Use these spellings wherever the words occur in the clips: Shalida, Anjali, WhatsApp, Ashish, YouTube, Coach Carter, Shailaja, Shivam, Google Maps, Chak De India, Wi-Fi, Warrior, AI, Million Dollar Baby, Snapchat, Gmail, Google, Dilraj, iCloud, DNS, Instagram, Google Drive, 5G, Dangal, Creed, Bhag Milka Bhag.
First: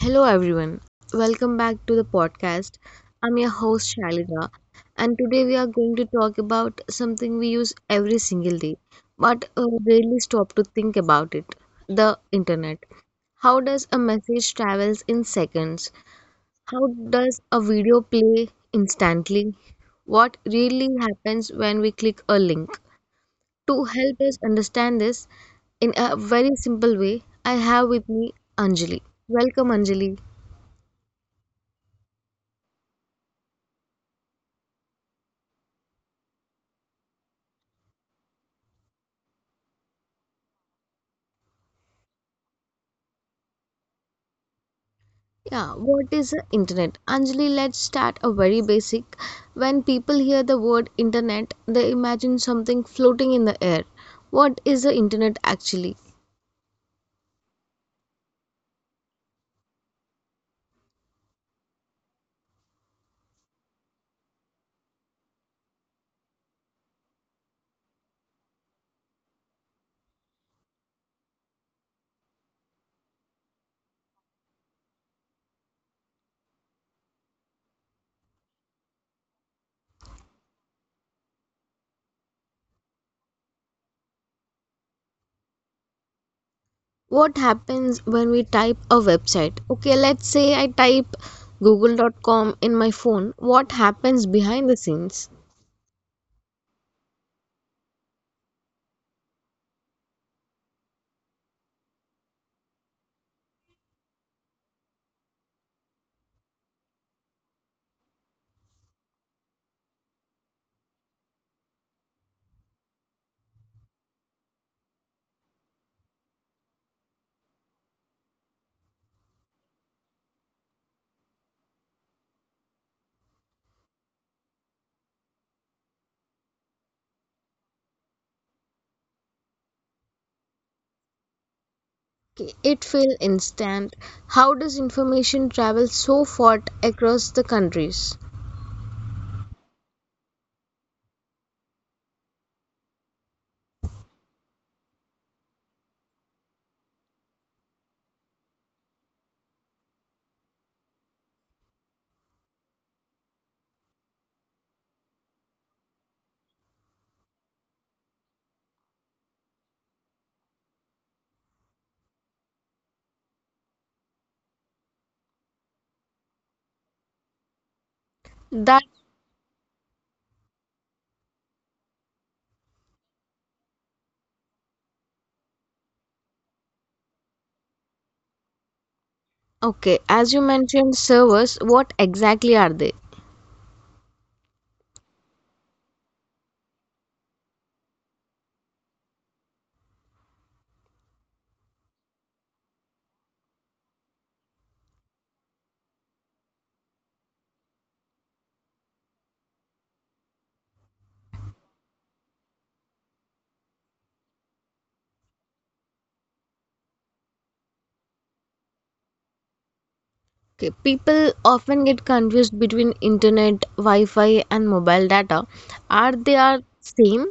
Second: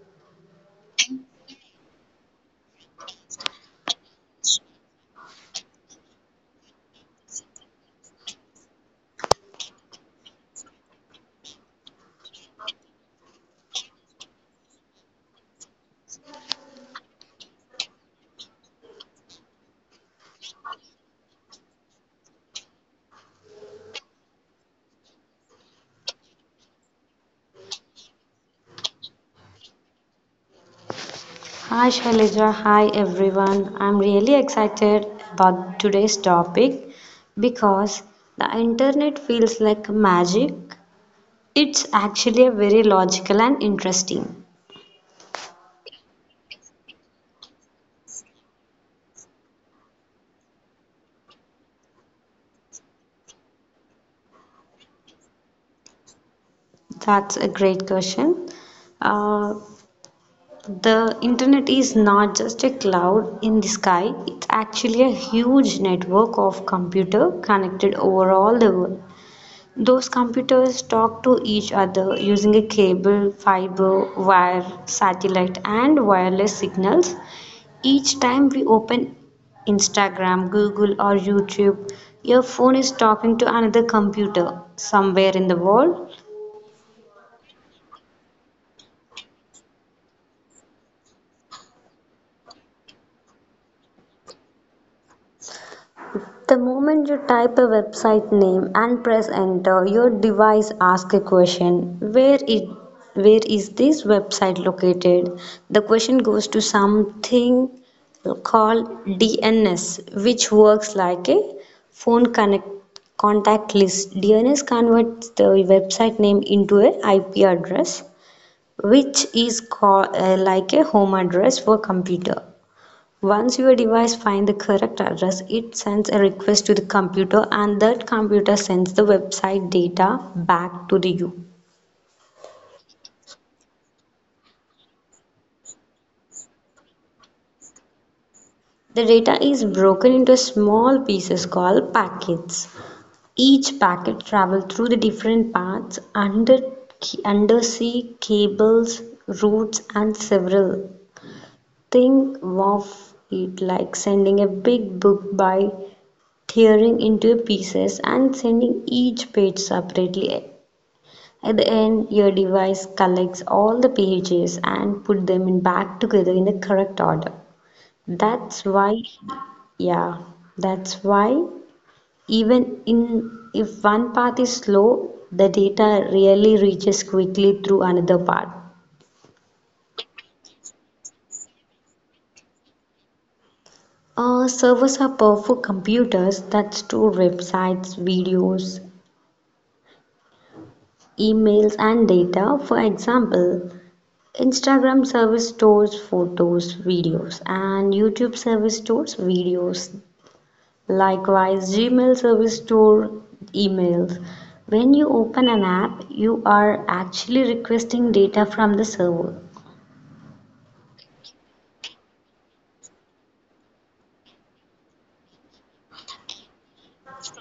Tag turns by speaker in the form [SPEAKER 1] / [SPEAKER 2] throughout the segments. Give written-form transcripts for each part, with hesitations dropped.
[SPEAKER 1] Hello, everyone. Welcome back to the podcast. I'm your host, Shalida, and today we are going to talk about something we use every single day but rarely stop to think about it, the internet. How does a message travels in seconds? How does a video play instantly? What really happens when we click a link? To help us understand this in a very simple way, I have with me Anjali. Welcome, Anjali.
[SPEAKER 2] Hi Shailaja, hi everyone. I'm really excited about today's topic because the internet feels like magic. It's actually a very logical and interesting.
[SPEAKER 1] Yeah, what is the internet? Anjali, let's start a very basic. When people hear the word internet, they imagine something floating in the air. What is the internet actually?
[SPEAKER 2] That's a great question. Uh, the internet is not just a cloud in the sky, it's actually a huge network of computer connected over all the world. Those computers talk to each other using a cable, fiber, wire, satellite, and wireless signals. Each time we open Instagram, Google, or YouTube, your phone is talking to another computer somewhere in the world.
[SPEAKER 1] What happens when we type a website? Okay, let's say I type google. Dot Com in my phone. What happens behind the scenes?
[SPEAKER 2] The moment you type a website name and press enter, your device asks a question, where is this website located? The question goes to something called DNS, which works like a phone connect contact list. DNS converts the website name into a IP address, which is called like a home address for computer. Once your device finds the correct address, it sends a request to the computer and that computer sends the website data back to the you.
[SPEAKER 1] Okay, it feels instant. How does information travel so far across the countries?
[SPEAKER 2] The data is broken into small pieces called packets. Each packet travels through the different paths under undersea cables, routes and several. Think of it like sending a big book by tearing into pieces and sending each page separately. At the end, your device collects all the pages and put them in back together in the correct order. That's
[SPEAKER 1] That
[SPEAKER 2] why, yeah, that's why even in if one path is slow, the data really reaches quickly through another path.
[SPEAKER 1] okay, as you mentioned servers, what exactly are they?
[SPEAKER 2] Servers are powerful computers that store websites, videos, emails, and data. For example, Instagram service stores photos, videos, and YouTube service stores videos. Likewise, Gmail service store emails. When you open an app, you are actually requesting data from the server.
[SPEAKER 1] Okay, people often get confused between internet, Wi-Fi, and mobile data. Are they are same?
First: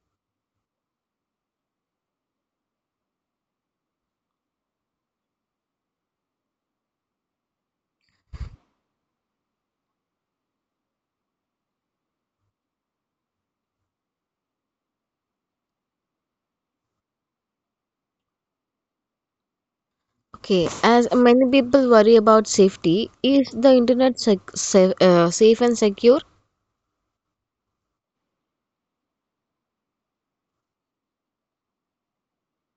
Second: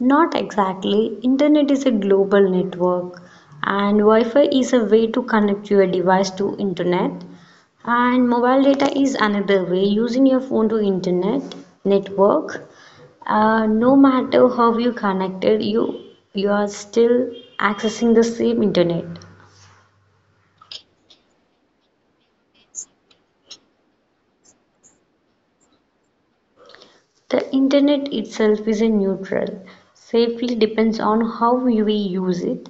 [SPEAKER 2] Not exactly. Internet is a global network and Wi-Fi is a way to connect your device to internet. And mobile data is another way using your phone to internet network. No matter how you connected, you are still accessing the same internet.
[SPEAKER 1] Okay, as many people worry about safety, is the internet safe, safe and secure?
[SPEAKER 2] The Internet itself is a neutral; safety depends on how we use it.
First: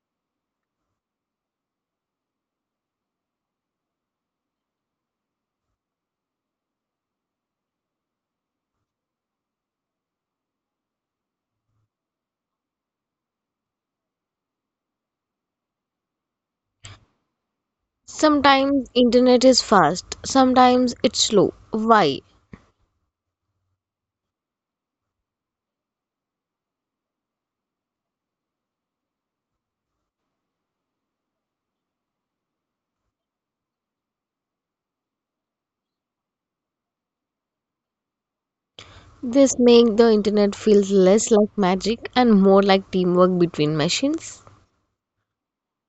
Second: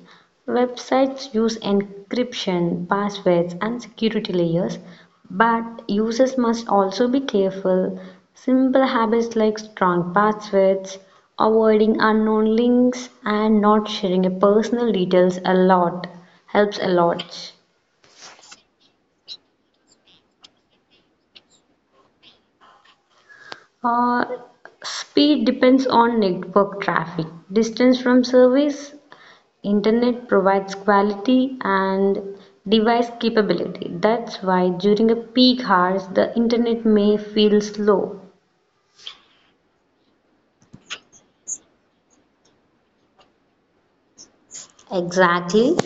[SPEAKER 2] Websites use encryption, passwords, and security layers, but users must also be careful. Simple habits like strong passwords, avoiding unknown links, and not sharing your personal details a lot helps a lot.
[SPEAKER 1] Sometimes internet is fast, sometimes it's slow. Why?
[SPEAKER 2] Uh, Speed depends on network traffic, distance from service, Internet provides quality and device capability. That's why during a peak hours the internet may feel slow.
[SPEAKER 1] This makes the internet feels less like magic and more like teamwork between machines.
[SPEAKER 2] Exactly.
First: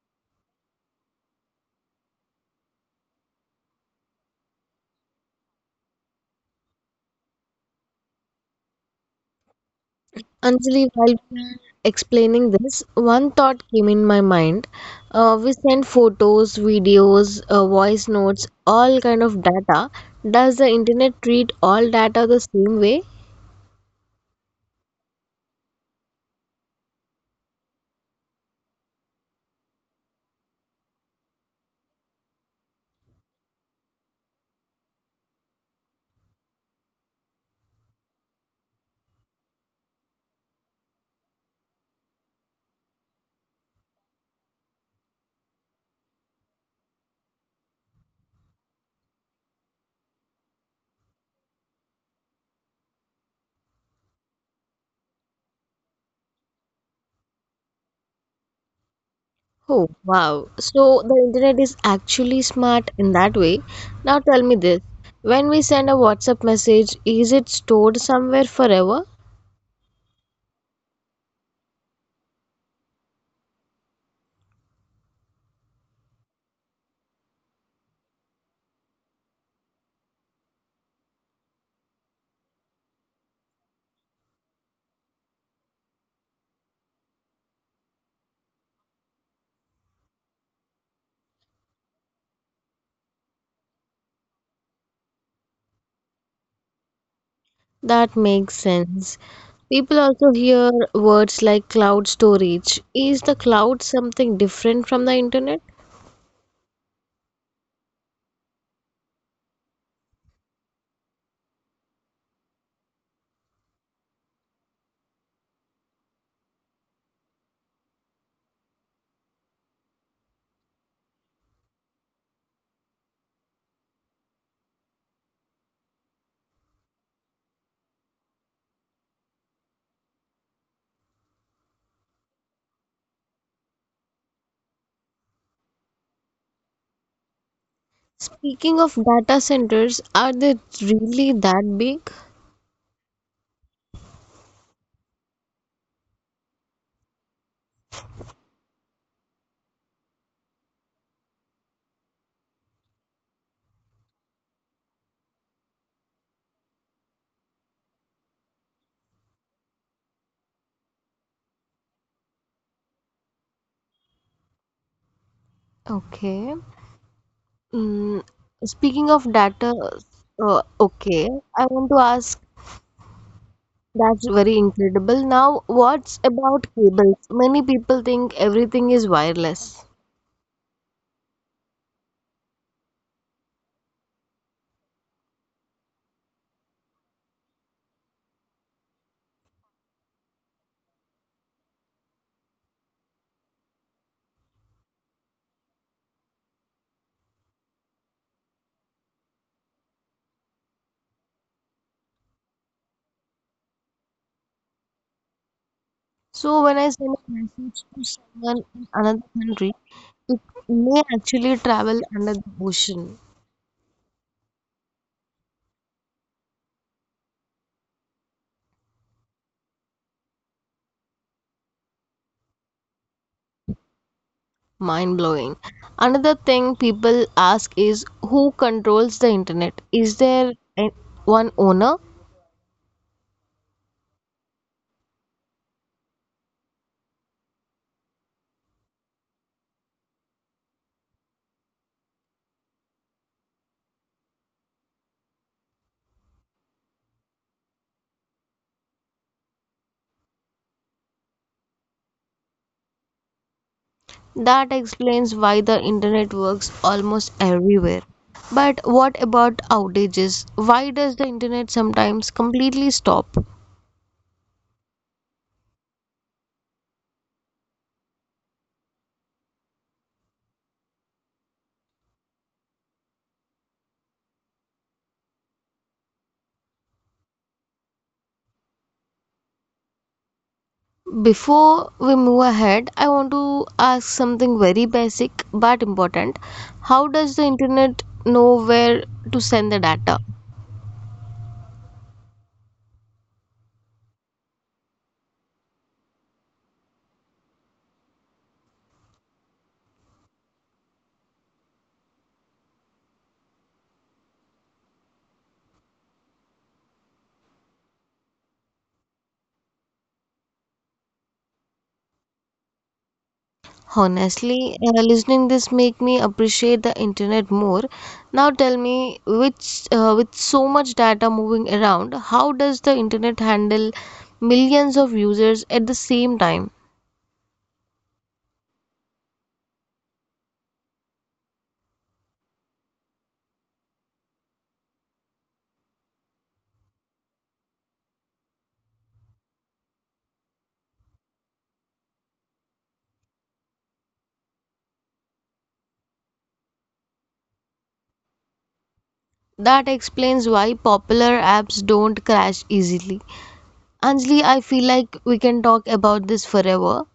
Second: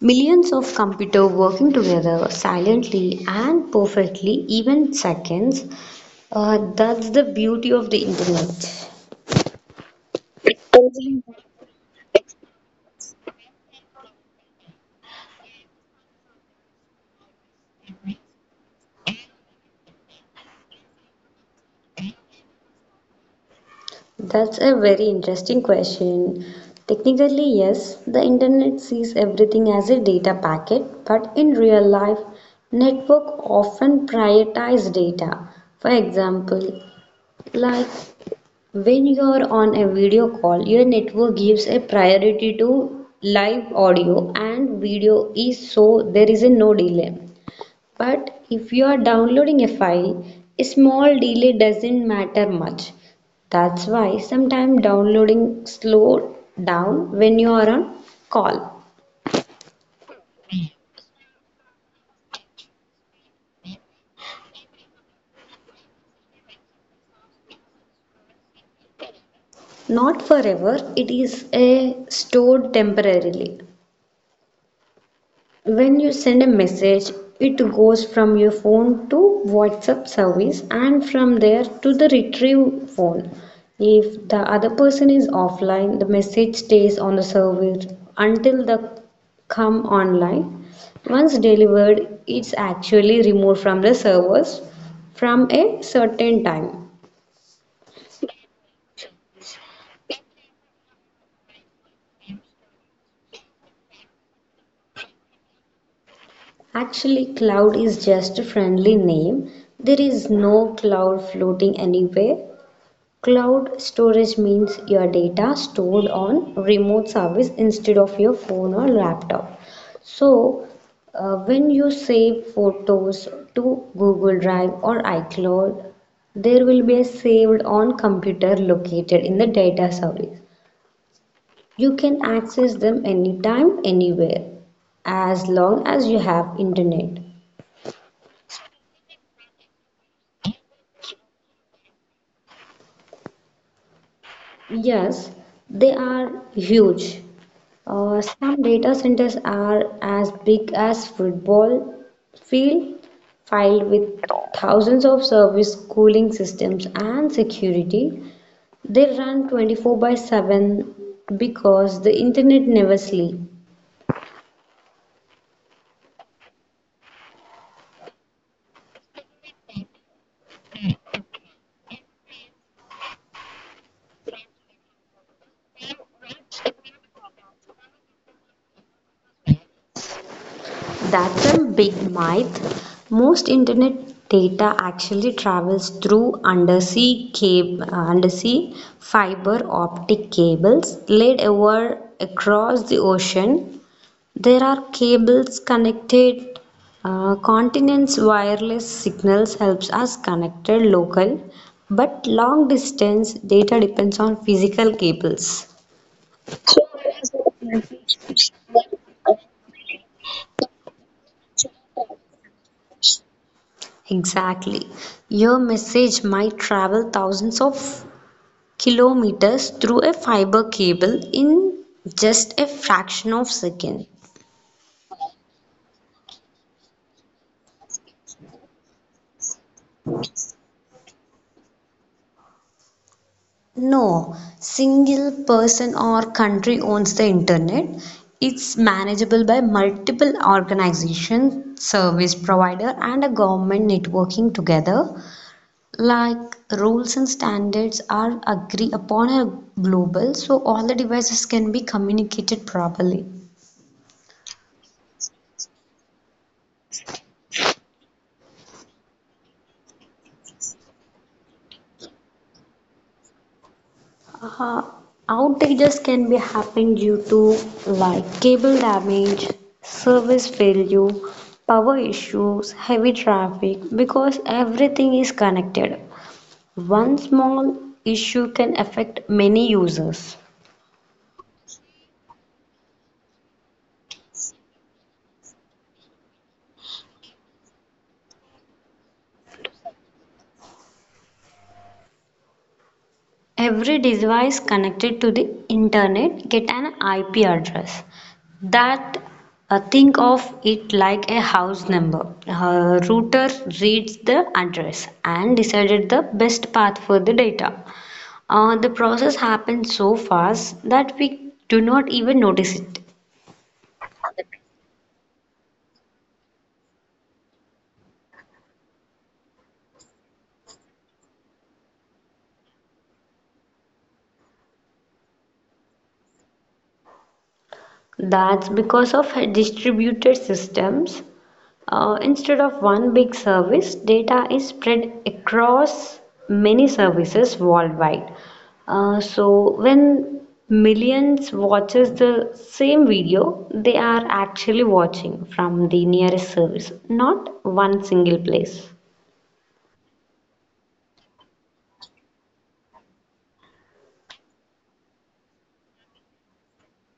[SPEAKER 2] Millions of computers working together silently and perfectly, even seconds. That's the beauty of the internet.
[SPEAKER 1] Anjali, while
[SPEAKER 2] Scheduling.
[SPEAKER 1] we explaining this, one thought came in my mind. We send photos, videos, voice notes, all kind of data. Does the internet treat all data the same way?
[SPEAKER 2] That's a very interesting question. Technically, yes, the internet sees everything as a data packet, but in real life, network often prioritize data. For example, like when you are on a video call, your network gives a priority to live audio and video is so there is a no delay. But if you are downloading a file, a small delay doesn't matter much. That's why sometimes downloading slow down when you are on call.
[SPEAKER 1] Oh, wow. So the internet is actually smart in that way. Now tell me this. When we send a WhatsApp message, is it stored somewhere forever?
[SPEAKER 2] Not forever, it is a stored temporarily. When you send a message, it goes from your phone to WhatsApp service and from there to the retrieve phone. If the other person is offline, the message stays on the service until they come online. Once delivered, it's actually removed from the servers from a certain time.
[SPEAKER 1] That makes sense. People also hear words like cloud storage. Is the cloud something different from the internet?
[SPEAKER 2] Actually, cloud is just a friendly name. There is no cloud floating anywhere. Cloud storage means your data stored on remote service instead of your phone or laptop. So, when you save photos to Google Drive or iCloud, there will be a saved on computer located in the data service. You can access them anytime, anywhere, as long as you have internet.
[SPEAKER 1] Speaking of data centers, are they really that big?
[SPEAKER 2] Yes, they are huge. Some data centers are as big as football field, filled with thousands of service cooling systems and security. They run 24 by 7 because the internet never sleeps.
[SPEAKER 1] Okay. Mm, speaking of data, okay, I want to ask that's very incredible. Now, what's about cables? Many people think everything is wireless.
[SPEAKER 2] That's a big myth. Most internet data actually travels through undersea fiber optic cables laid over across the ocean. There are cables connected, continents wireless signals helps us connected local but long distance data depends on physical cables.
[SPEAKER 1] So, when I send a message to someone in another country, it may actually travel under the ocean.
[SPEAKER 2] Exactly. Your message might travel thousands of kilometers through a fiber cable in just a fraction of a second.
[SPEAKER 1] Mind blowing. Another thing people ask is who controls the internet? Is there an- one owner?
[SPEAKER 2] No, single person or country owns the internet. It's manageable by multiple organizations, service provider, and a government networking together. Like rules and standards are agreed upon a global, so all the devices can be communicated properly.
[SPEAKER 1] That explains why the internet works almost everywhere. But what about outages? Why does the internet sometimes completely stop?
[SPEAKER 2] Uh, Outages can be happening due to like cable damage, service failure, power issues, heavy traffic because everything is connected. One small issue can affect many users.
[SPEAKER 1] Before we move ahead, I want to ask something very basic but important. How does the internet know where to send the data?
[SPEAKER 2] Every device connected to the internet get an IP address. That Think of it like a house number. Router reads the address and decided the best path for the data. The process happens so fast that we do not even notice it.
[SPEAKER 1] Honestly, listening this make me appreciate the internet more. Now tell me, which with so much data moving around, how does the internet handle millions of users at the same time?
[SPEAKER 2] That's because of distributed systems. Instead of one big service, data is spread across many services worldwide. So when millions watches the same video, they are actually watching from the nearest service, not one single place.
[SPEAKER 1] That explains why popular apps don't crash easily. Anjali, I feel like we can talk about this forever.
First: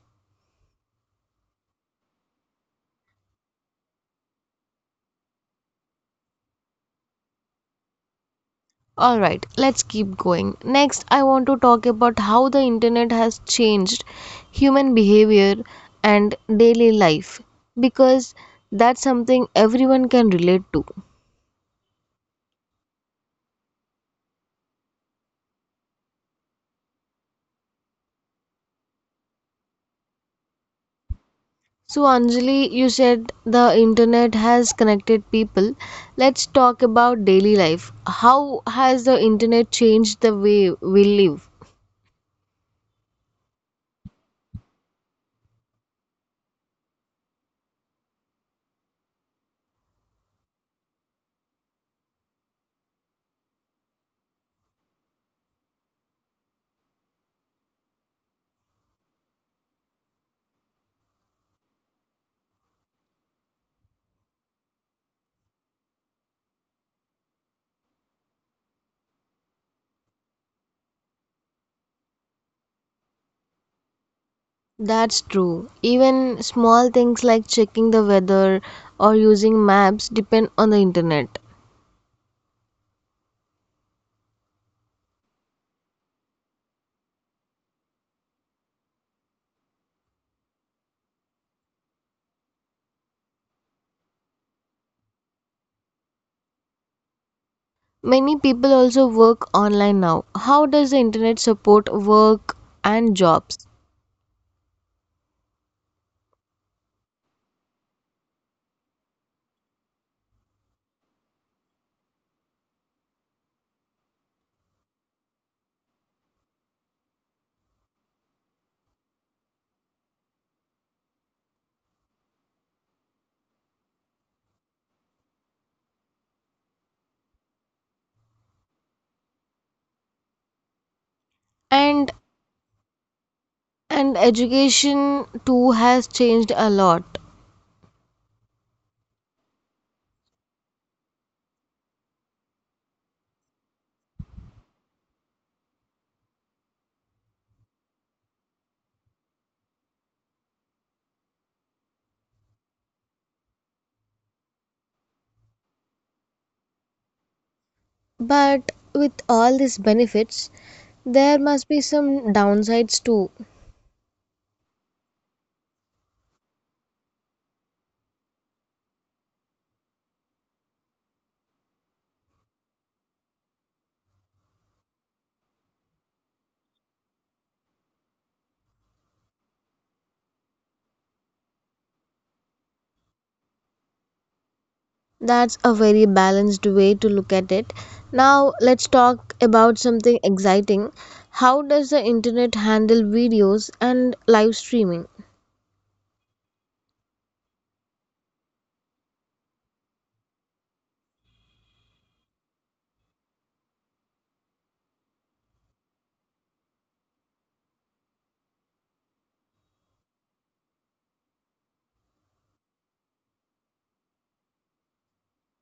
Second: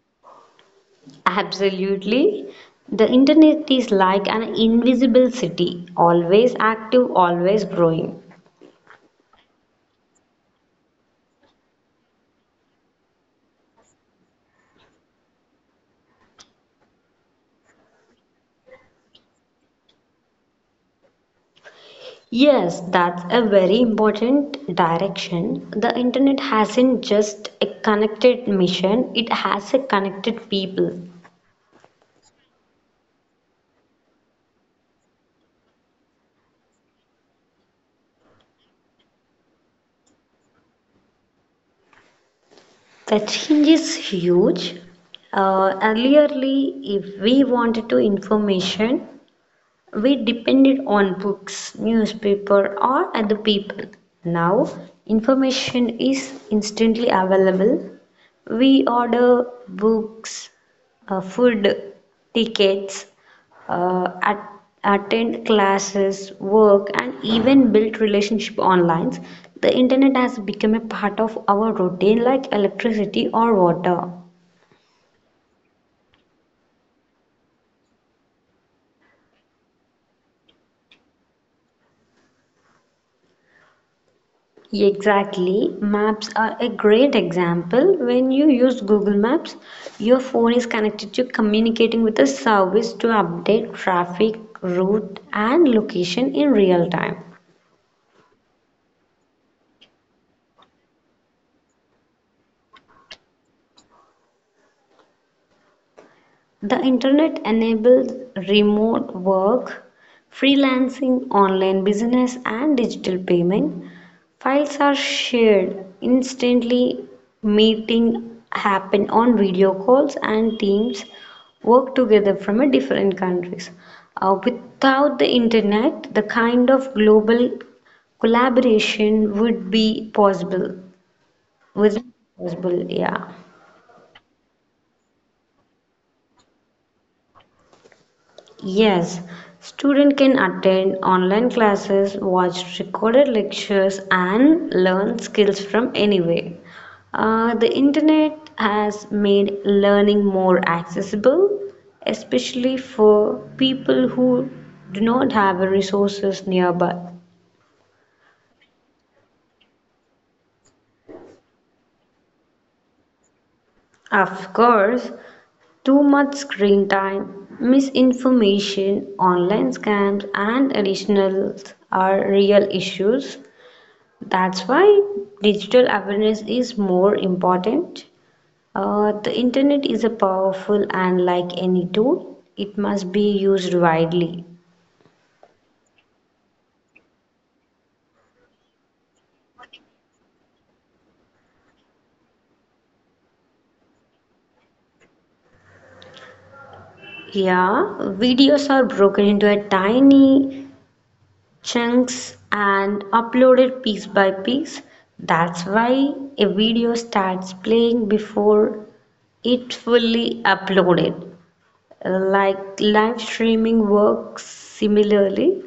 [SPEAKER 2] Absolutely. The internet is like an invisible city, always active, always growing.
[SPEAKER 1] All right, let's keep going. Next, I want to talk about how the internet has changed human behavior and daily life because that's something everyone can relate to.
[SPEAKER 2] Yes, that's a very important direction. The internet hasn't just a connected mission, it has a connected people.
[SPEAKER 1] So, Anjali, you said the internet has connected people. Let's talk about daily life. How has the internet changed the way we live?
[SPEAKER 2] The change is huge. Earlierly, if we wanted to information, we depended on books, newspaper, or other people. Now, information is instantly available. We order books, food, tickets, uh, at, attend classes, work, and even build relationships online. The internet has become a part of our routine, like electricity or water.
[SPEAKER 1] That's true. Even small things like checking the weather or using maps depend on the internet.
[SPEAKER 2] Exactly. Maps are a great example. When you use Google Maps, your phone is connected to communicating with a service to update traffic, route, and location in real time.
[SPEAKER 1] Many people also work online now. How does the internet support work and jobs?
[SPEAKER 2] The internet enables remote work, freelancing, online business, and digital payment. Files are shared instantly, meeting happen on video calls, and teams work together from a different countries. Without the internet, the kind of global collaboration would be possible.
[SPEAKER 1] And
[SPEAKER 2] Wasn't possible, yeah.
[SPEAKER 1] and education too has changed a lot.
[SPEAKER 2] Yes, student can attend online classes, watch recorded lectures and learn skills from anywhere. The internet has made learning more accessible, especially for people who do not have resources nearby.
[SPEAKER 1] But with all these benefits, there must be some downsides too.
[SPEAKER 2] Of course, too much screen time, misinformation, online scams, and additionals are real issues. That's why digital awareness is more important. The internet is a powerful and like any tool, it must be used widely.
[SPEAKER 1] That's a very balanced way to look at it. Now, let's talk about something exciting. How does the internet handle videos and live streaming?
[SPEAKER 2] Yeah, videos are broken into a tiny chunks and uploaded piece by piece. That's why a video starts playing before it fully uploaded. Like live streaming works similarly,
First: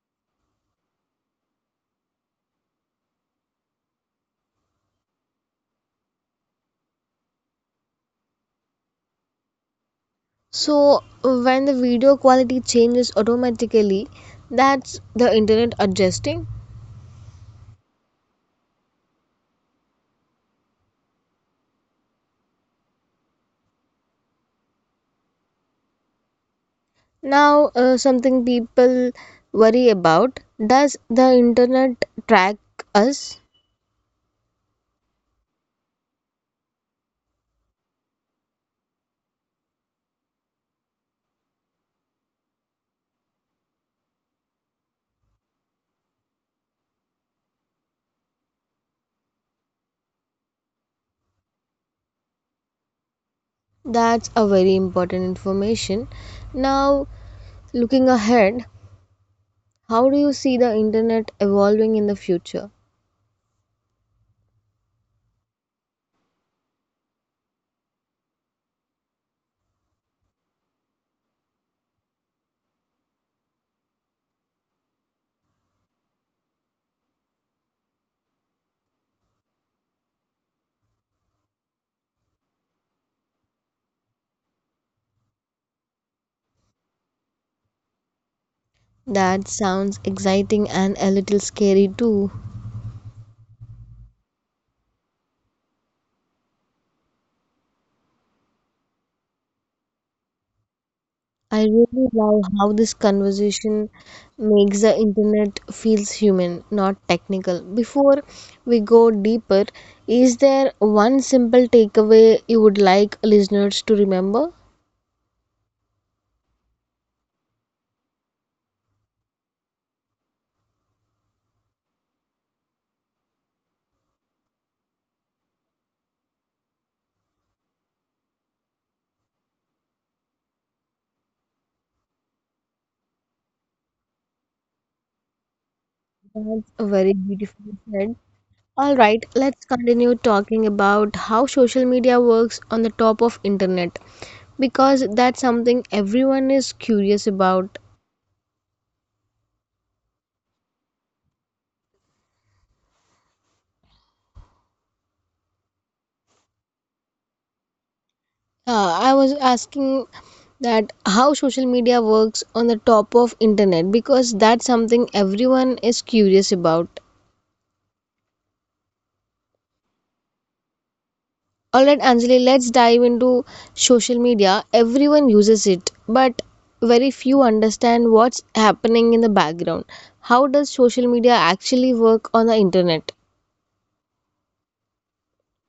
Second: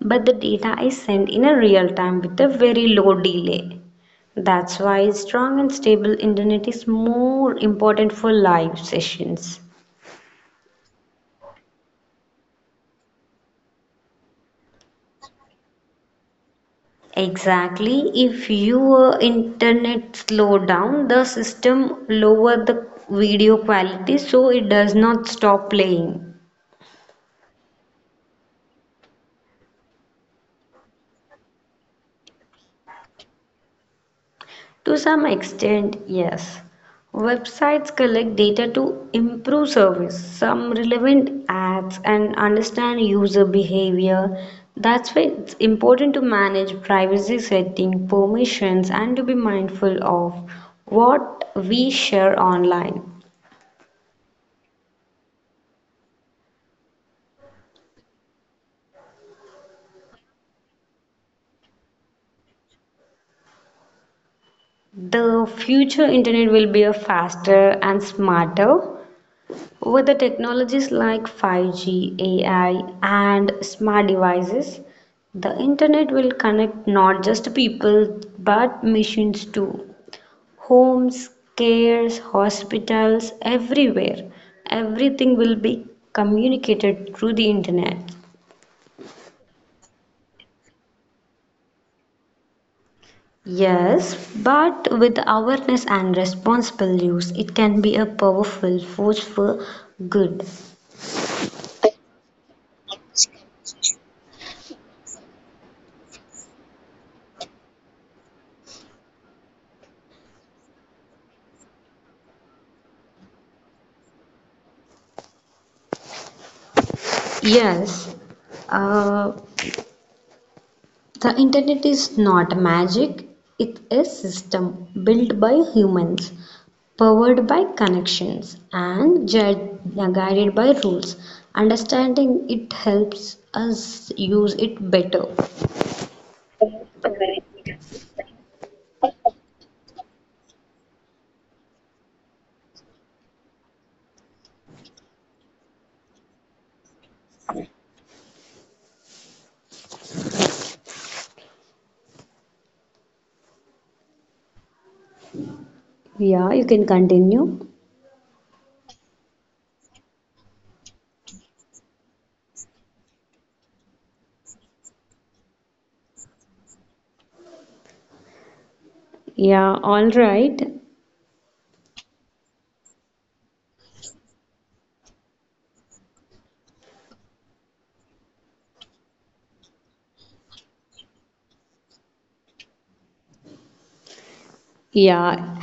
[SPEAKER 2] but the data is sent in a real time with a very low delay. That's why strong and stable internet is more important for live sessions.
[SPEAKER 1] So when the video quality changes automatically, that's the internet adjusting.
[SPEAKER 2] Exactly. If your internet slow down, the system lower the video quality so it does not stop playing.
[SPEAKER 1] Now, something people worry about, does the internet track us?
[SPEAKER 2] To some extent, yes. Websites collect data to improve service, some relevant ads, and understand user behavior. That's why it's important to manage privacy setting, permissions, and to be mindful of what we share online.
[SPEAKER 1] That's a very important information. Now, looking ahead, how do you see the internet evolving in the future?
[SPEAKER 2] The future internet will be a faster and smarter. With the technologies like 5G, AI, and smart devices, the internet will connect not just people but machines too. Homes, cares, hospitals, everywhere. Everything will be communicated through the internet.
[SPEAKER 1] That sounds exciting and a little scary too.
[SPEAKER 2] Yes, but with awareness and responsible use, it can be a powerful force for good.
[SPEAKER 1] I really love how this conversation makes the internet feels human, not technical. Before we go deeper, is there one simple takeaway you would like listeners to remember?
[SPEAKER 2] Yes, uh, the Internet is not magic, it's a system built by humans, powered by connections, and guided by rules. Understanding it helps us use it better.
[SPEAKER 1] That's a very beautifully said. All right, let's continue talking about how social media works on the top of internet because that's something everyone is curious about.
[SPEAKER 2] Yeah, you can continue.
[SPEAKER 1] I was asking that how social media works on the top of internet because that's something everyone is curious about.
[SPEAKER 2] Yeah, all right.
[SPEAKER 1] All right, Anjali, let's dive into social media. Everyone uses it, but very few understand what's happening in the background. How does social media actually work on the internet?
[SPEAKER 2] Yeah,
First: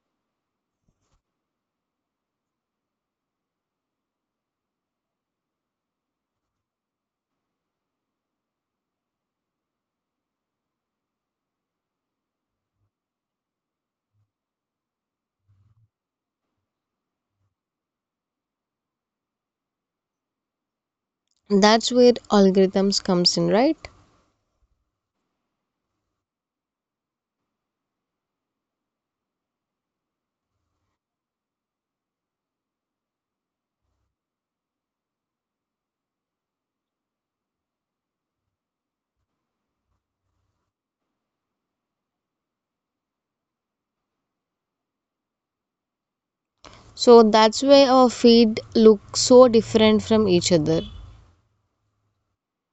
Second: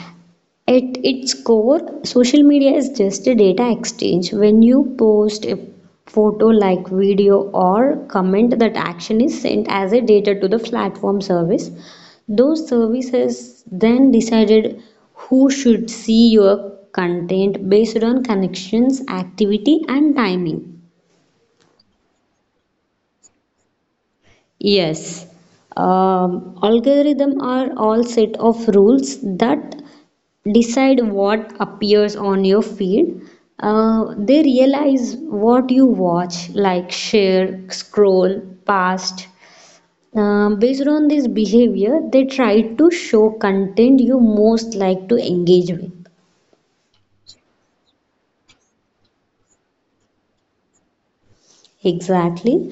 [SPEAKER 2] at its core, social media is just a data exchange. When you post a photo, like video, or comment, that action is sent as a data to the platform service. Those services then decided who should see your content based on connections, activity, and timing.
[SPEAKER 1] That's where algorithms comes in, right?
[SPEAKER 2] Yes, algorithm are all set of rules that decide what appears on your feed. They realize what you watch, like share, scroll, past. Based on this behavior, they try to show content you most like to engage with.
[SPEAKER 1] So that's why our feed looks so different from each other.
[SPEAKER 2] Exactly.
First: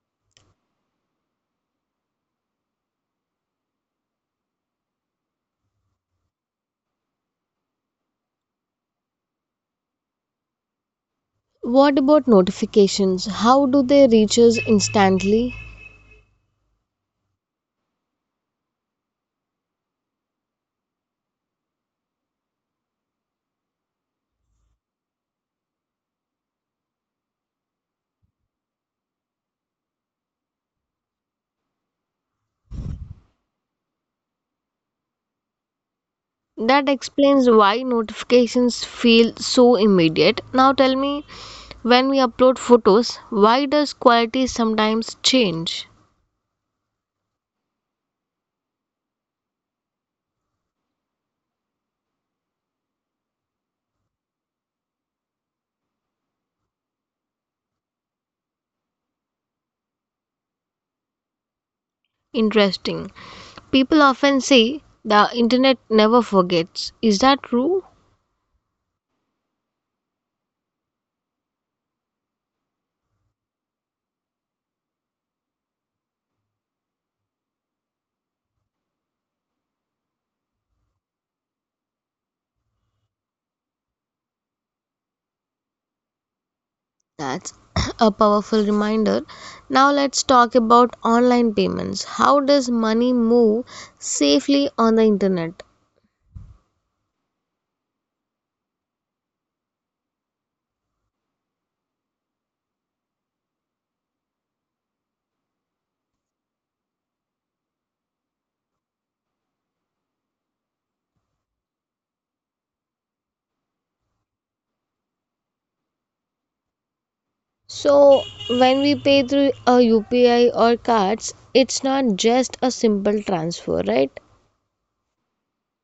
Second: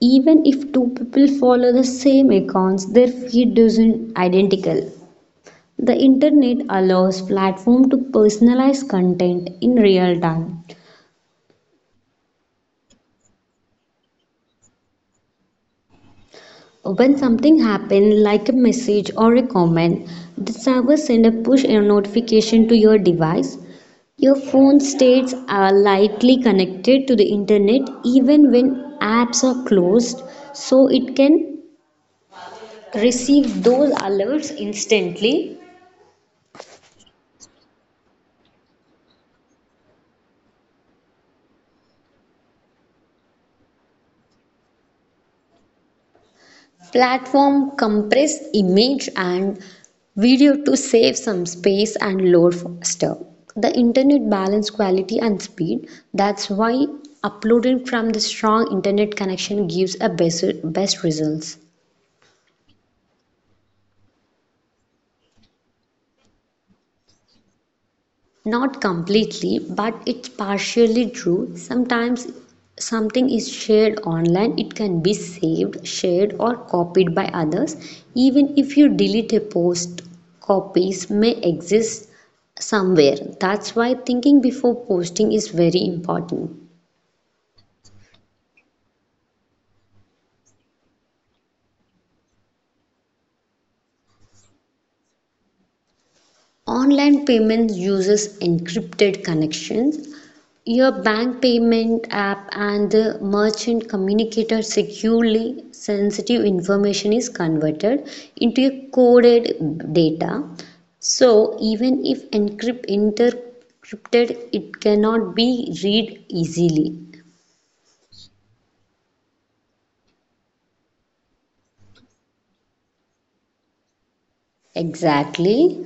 [SPEAKER 2] Even if two people follow the same accounts, their feed isn't identical. The internet allows platform to personalize content in real time.
[SPEAKER 1] What about notifications? How do they reach us instantly?
[SPEAKER 2] When something happens, like a message or a comment, the server sends a push notification to your device. Your phone states are lightly connected to the internet even when apps are closed, so it can receive those alerts instantly.
[SPEAKER 1] That explains why notifications feel so immediate. Now tell me, when we upload photos, why does quality sometimes change?
[SPEAKER 2] Platform compress image and video to save some space and load faster. The internet balance quality and speed. That's why uploading from the strong internet connection gives a best results.
[SPEAKER 1] Interesting. People often say the internet never forgets. Is that true?
[SPEAKER 2] Not completely, but it's partially true. Sometimes something is shared online, it can be saved, shared, or copied by others. Even if you delete a post, copies may exist somewhere. That's why thinking before posting is very important.
[SPEAKER 1] That's a powerful reminder. Now let's talk about online payments. How does money move safely on the internet?
[SPEAKER 2] Online payment uses encrypted connections. Your bank payment app and the merchant communicator securely sensitive information is converted into a coded data. So even if encrypt intercrypted, it cannot be read easily.
[SPEAKER 1] So when we pay through a UPI or cards, it's not just a simple transfer, right?
[SPEAKER 2] Exactly.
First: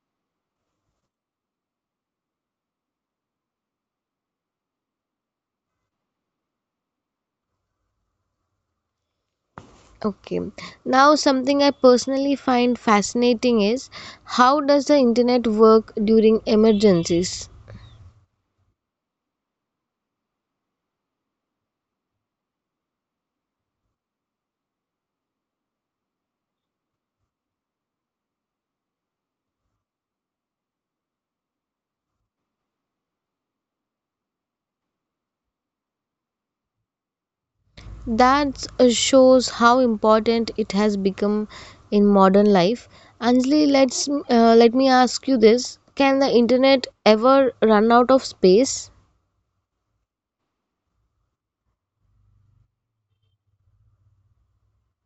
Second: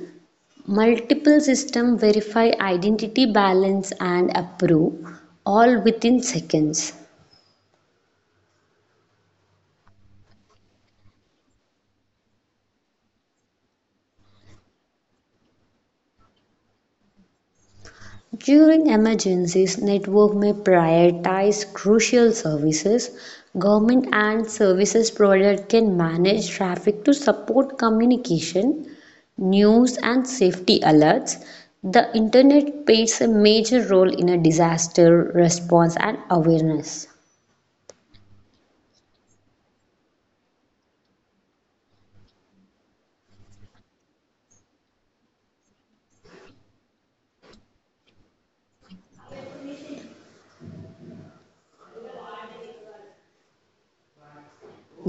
[SPEAKER 2] Multiple system verify identity balance and approve all within seconds.
[SPEAKER 1] Okay. Now something I personally find fascinating is how does the internet work during emergencies?
[SPEAKER 2] During emergencies, network may prioritize crucial services. Government and services provider can manage traffic to support communication, news and safety alerts. The internet plays a major role in a disaster response and awareness.
[SPEAKER 1] That shows how important it has become in modern life. Anjali, let me ask you this. Can the internet ever run out of space?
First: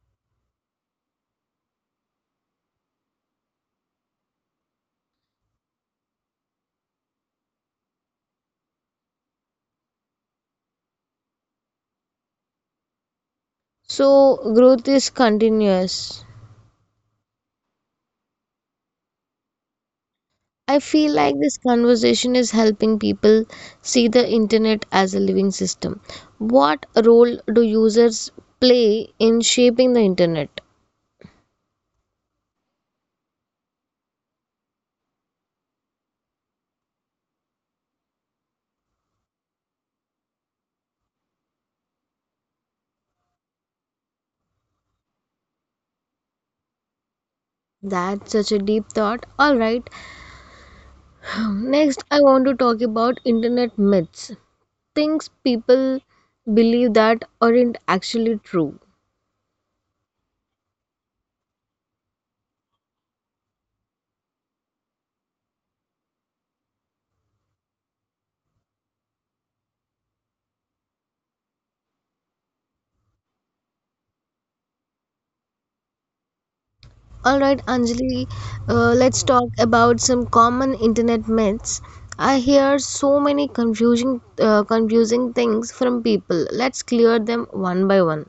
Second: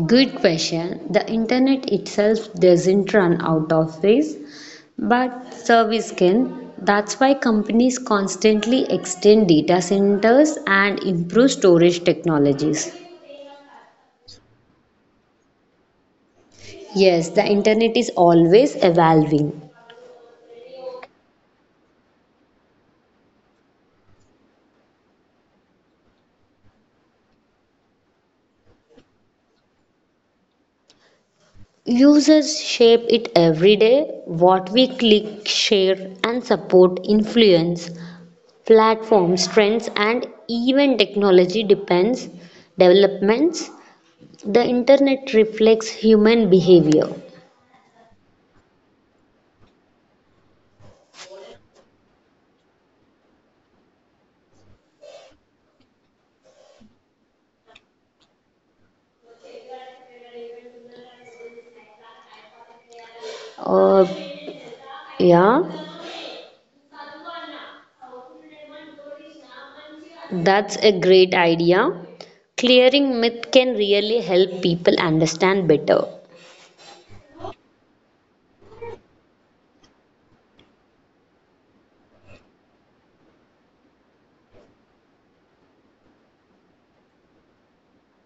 [SPEAKER 2] Good question. The internet itself doesn't run out of ways, but service can. That's why companies constantly extend data centers and improve storage technologies.
[SPEAKER 1] So growth is continuous.
[SPEAKER 2] Yes, the internet is always evolving.
[SPEAKER 1] I feel like this conversation is helping people see the internet as a living system. What role do users play in shaping the internet?
[SPEAKER 2] Users shape it every day. What we click, share, and support influence platforms, trends, and even technology depends developments the internet reflects human behavior.
[SPEAKER 1] That's such a deep thought. All right. Next, I want to talk about internet myths. Things people believe that aren't actually true.
[SPEAKER 2] uh, yeah, that's a great idea. Clearing myth can really help people understand better.
[SPEAKER 1] All right, Anjali, let's talk about some common internet myths. I hear so many confusing things from people. Let's clear them one by one.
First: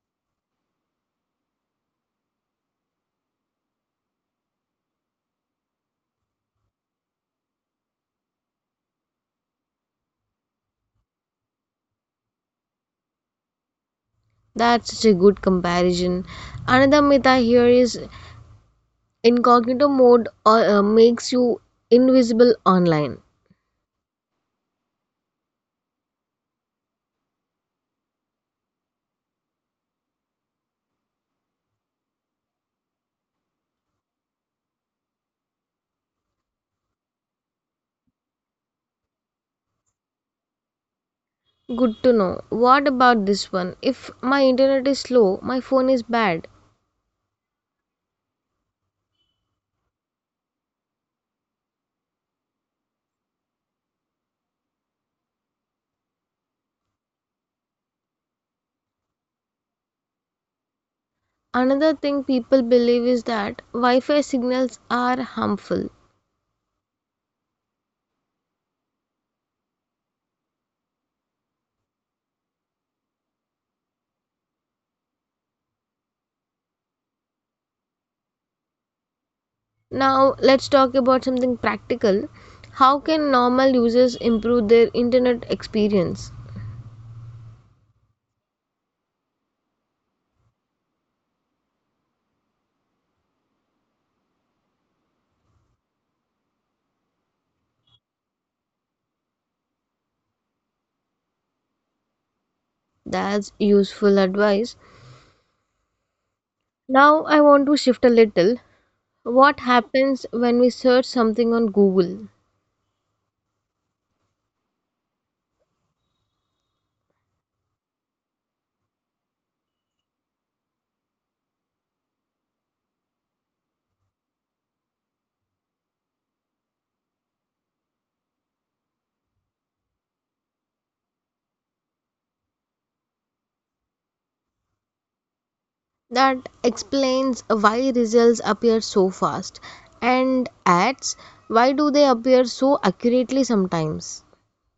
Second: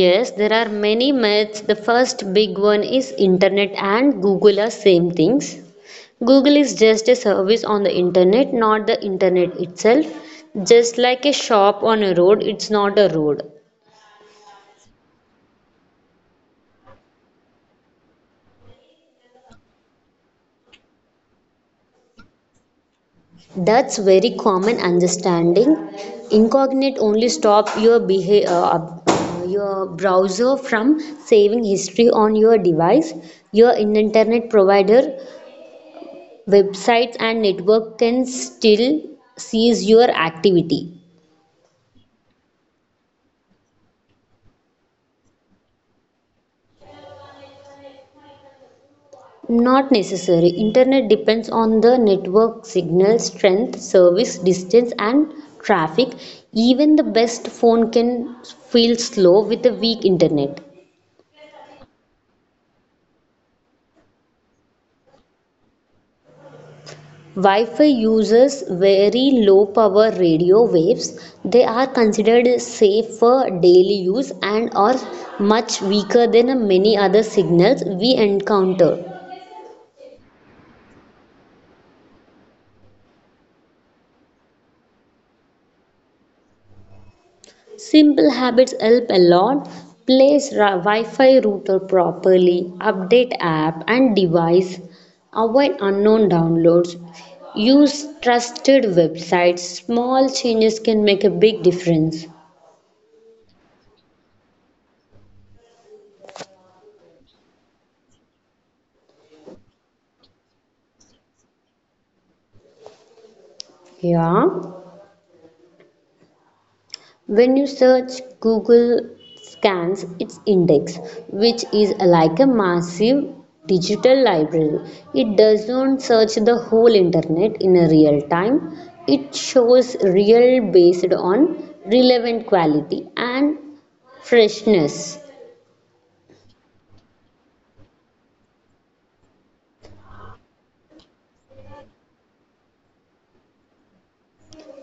[SPEAKER 2] Yes, there are many myths. The first big one is internet and Google are same things. Google is just a service on the internet, not the internet itself, just like a shop on a road, it's not a road.
[SPEAKER 1] That's such a good comparison. Another myth I hear is incognito mode makes you invisible online.
[SPEAKER 2] That's very common understanding. Incognito only stop your your browser from saving history on your device. Your internet provider, websites and network can still sees your activity.
[SPEAKER 1] Good to know. What about this one? If my internet is slow, my phone is bad.
[SPEAKER 2] Not necessary. Internet depends on the network signal strength, service distance and traffic. Even the best phone can feel slow with a weak internet.
[SPEAKER 1] Another thing people believe is that Wi Fi signals are harmful.
[SPEAKER 2] Wi-Fi uses very low power radio waves. They are considered safe for daily use and are much weaker than many other signals we encounter.
[SPEAKER 1] Now, let's talk about something practical. How can normal users improve their internet experience?
[SPEAKER 2] Simple habits help a lot. Place Wi-Fi router properly, update app and device, avoid unknown downloads, use trusted websites. Small changes can make a big difference.
[SPEAKER 1] That's useful advice. Now, I want to shift a little. What happens when we search something on Google?
[SPEAKER 2] Yeah. When you search Google scans its index, which is like a massive digital library. It doesn't search the whole internet in a real time. It shows real based on relevant quality and freshness.
[SPEAKER 1] That explains why results appear so fast. And ads, why do they appear so accurately sometimes?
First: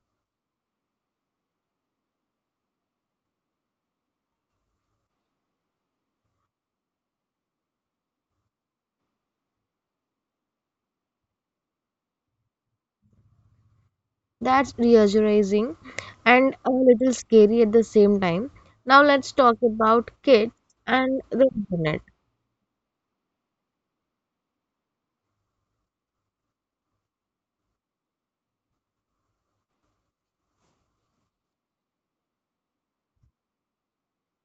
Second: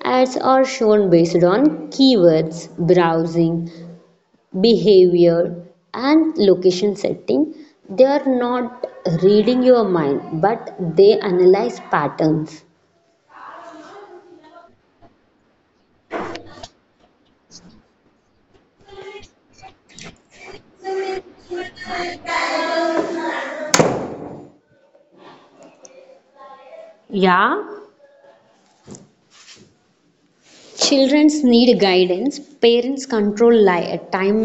[SPEAKER 2] Ads are shown based on keywords, browsing, behavior and location setting. They are not reading your mind, but they analyze patterns.
[SPEAKER 1] That's reassuring and a little scary at the same time. Now let's talk about kids and the internet.
[SPEAKER 2] Yeah, childrens need guidance. Parents control time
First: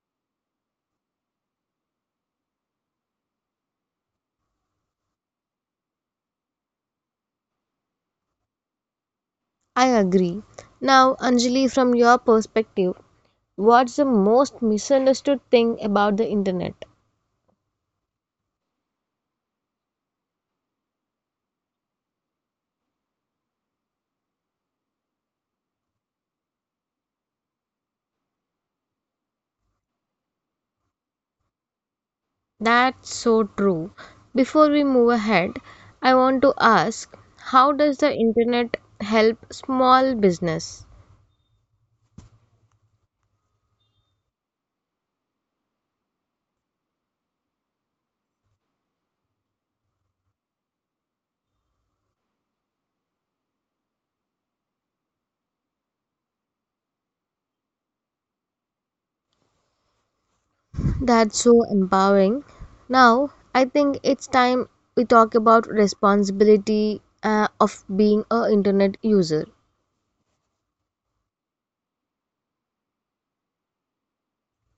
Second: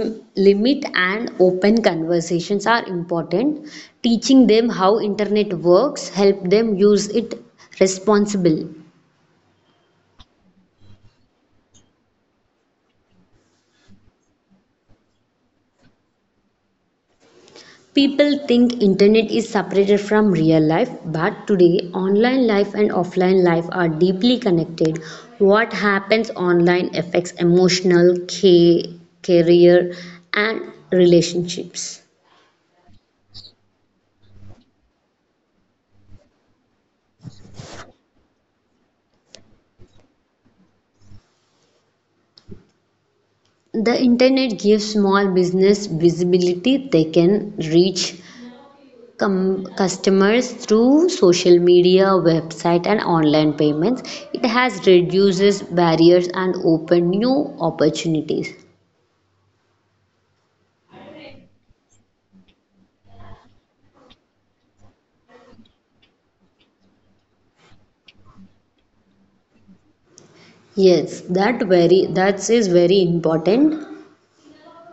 [SPEAKER 2] limit and open conversations are important. Teaching them how internet works help them use it responsible.
[SPEAKER 1] I agree. Now, Anjali, from your perspective, what's the most misunderstood thing about the internet?
[SPEAKER 2] People think internet is separated from real life, but today online life and offline life are deeply connected. What happens online affects emotional care, career and relationships.
[SPEAKER 1] That's so true. Before we move ahead, I want to ask how does the internet help small business?
[SPEAKER 2] The internet gives small business visibility. They can reach customers through social media, website and online payments. It has reduces barriers and open new opportunities.
[SPEAKER 1] That's so empowering. Now, I think it's time we talk about responsibility of being a internet user.
[SPEAKER 2] Yes, that is very important.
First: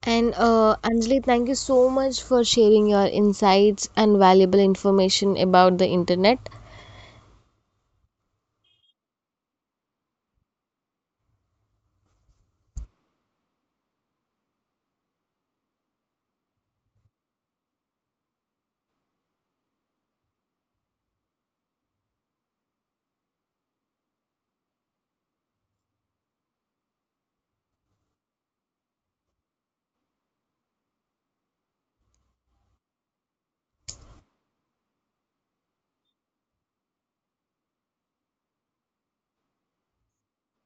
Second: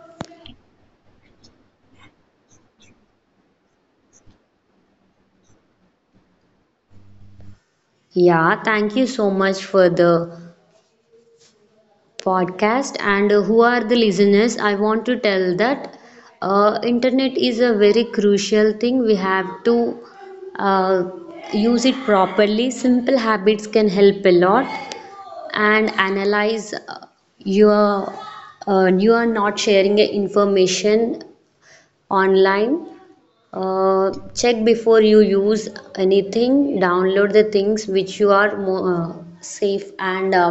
[SPEAKER 1] And Anjali, thank you so much for sharing your insights and valuable information about the internet.
[SPEAKER 2] Yeah, thank you so much for the podcast. And who are the listeners? I want to tell that internet is a very crucial thing. We have to uh, use it properly. Simple habits can help a lot. And analyze your you are not sharing a information online. Check before you use anything, download the things which you are more safe and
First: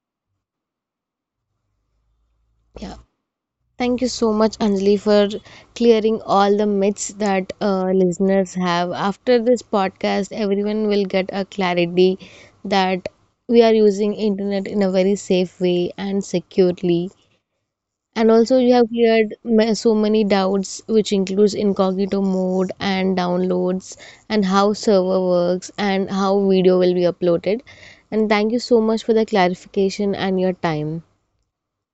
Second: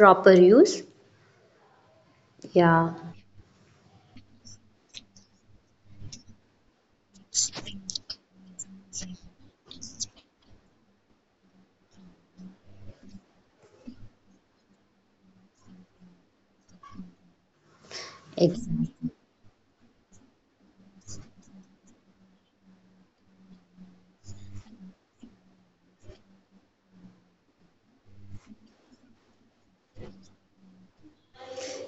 [SPEAKER 2] proper use. Yeah,
[SPEAKER 1] Yeah, thank you so much, Anjali, for clearing all the myths that listeners have. After this podcast, everyone will get a clarity that we are using internet in a very safe way and securely. And also, you have
[SPEAKER 2] exactly.
[SPEAKER 1] cleared so many doubts, which includes incognito mode and downloads, and how server works, and how video will be uploaded. And thank you so much for the clarification and your time.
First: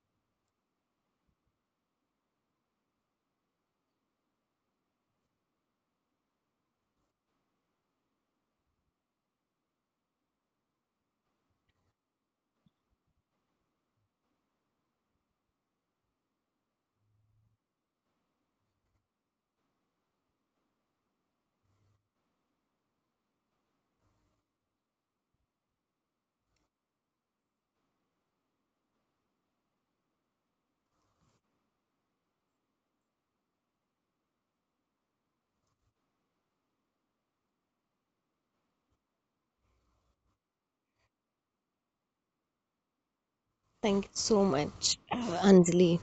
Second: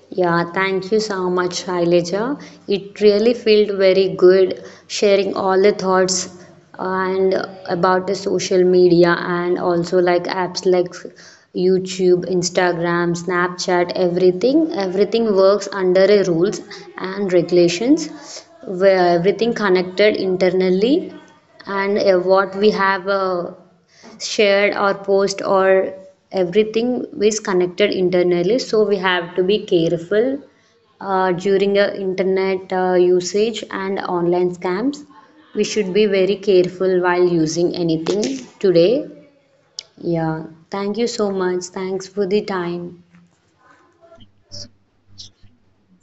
[SPEAKER 2] Yeah, thank you so much, Shailaja. It really felt very good sharing all the thoughts and about the social media and also like apps like YouTube, Instagram, Snapchat, everything. Everything works under a rules and regulations where everything connected internally and what we have shared or post or everything is connected internally, so we have to be careful during internet usage and online scams. We should be very careful while using anything today. Yeah, thank you so much, thanks for the time.
[SPEAKER 1] Thank you so much, Anjali.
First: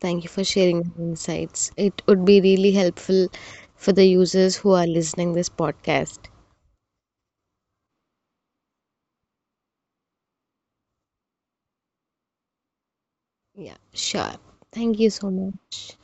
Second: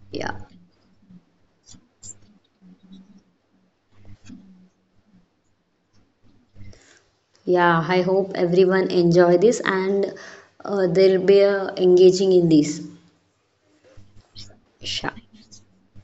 [SPEAKER 1] Thank you
[SPEAKER 2] Yeah.
[SPEAKER 1] for sharing your insights. It would be really helpful for the users who are listening this podcast.
[SPEAKER 2] Yeah, I hope everyone enjoy this and they'll be engaging in this.
[SPEAKER 1] Yeah, sure. Thank you
[SPEAKER 2] Sure.
[SPEAKER 1] so much.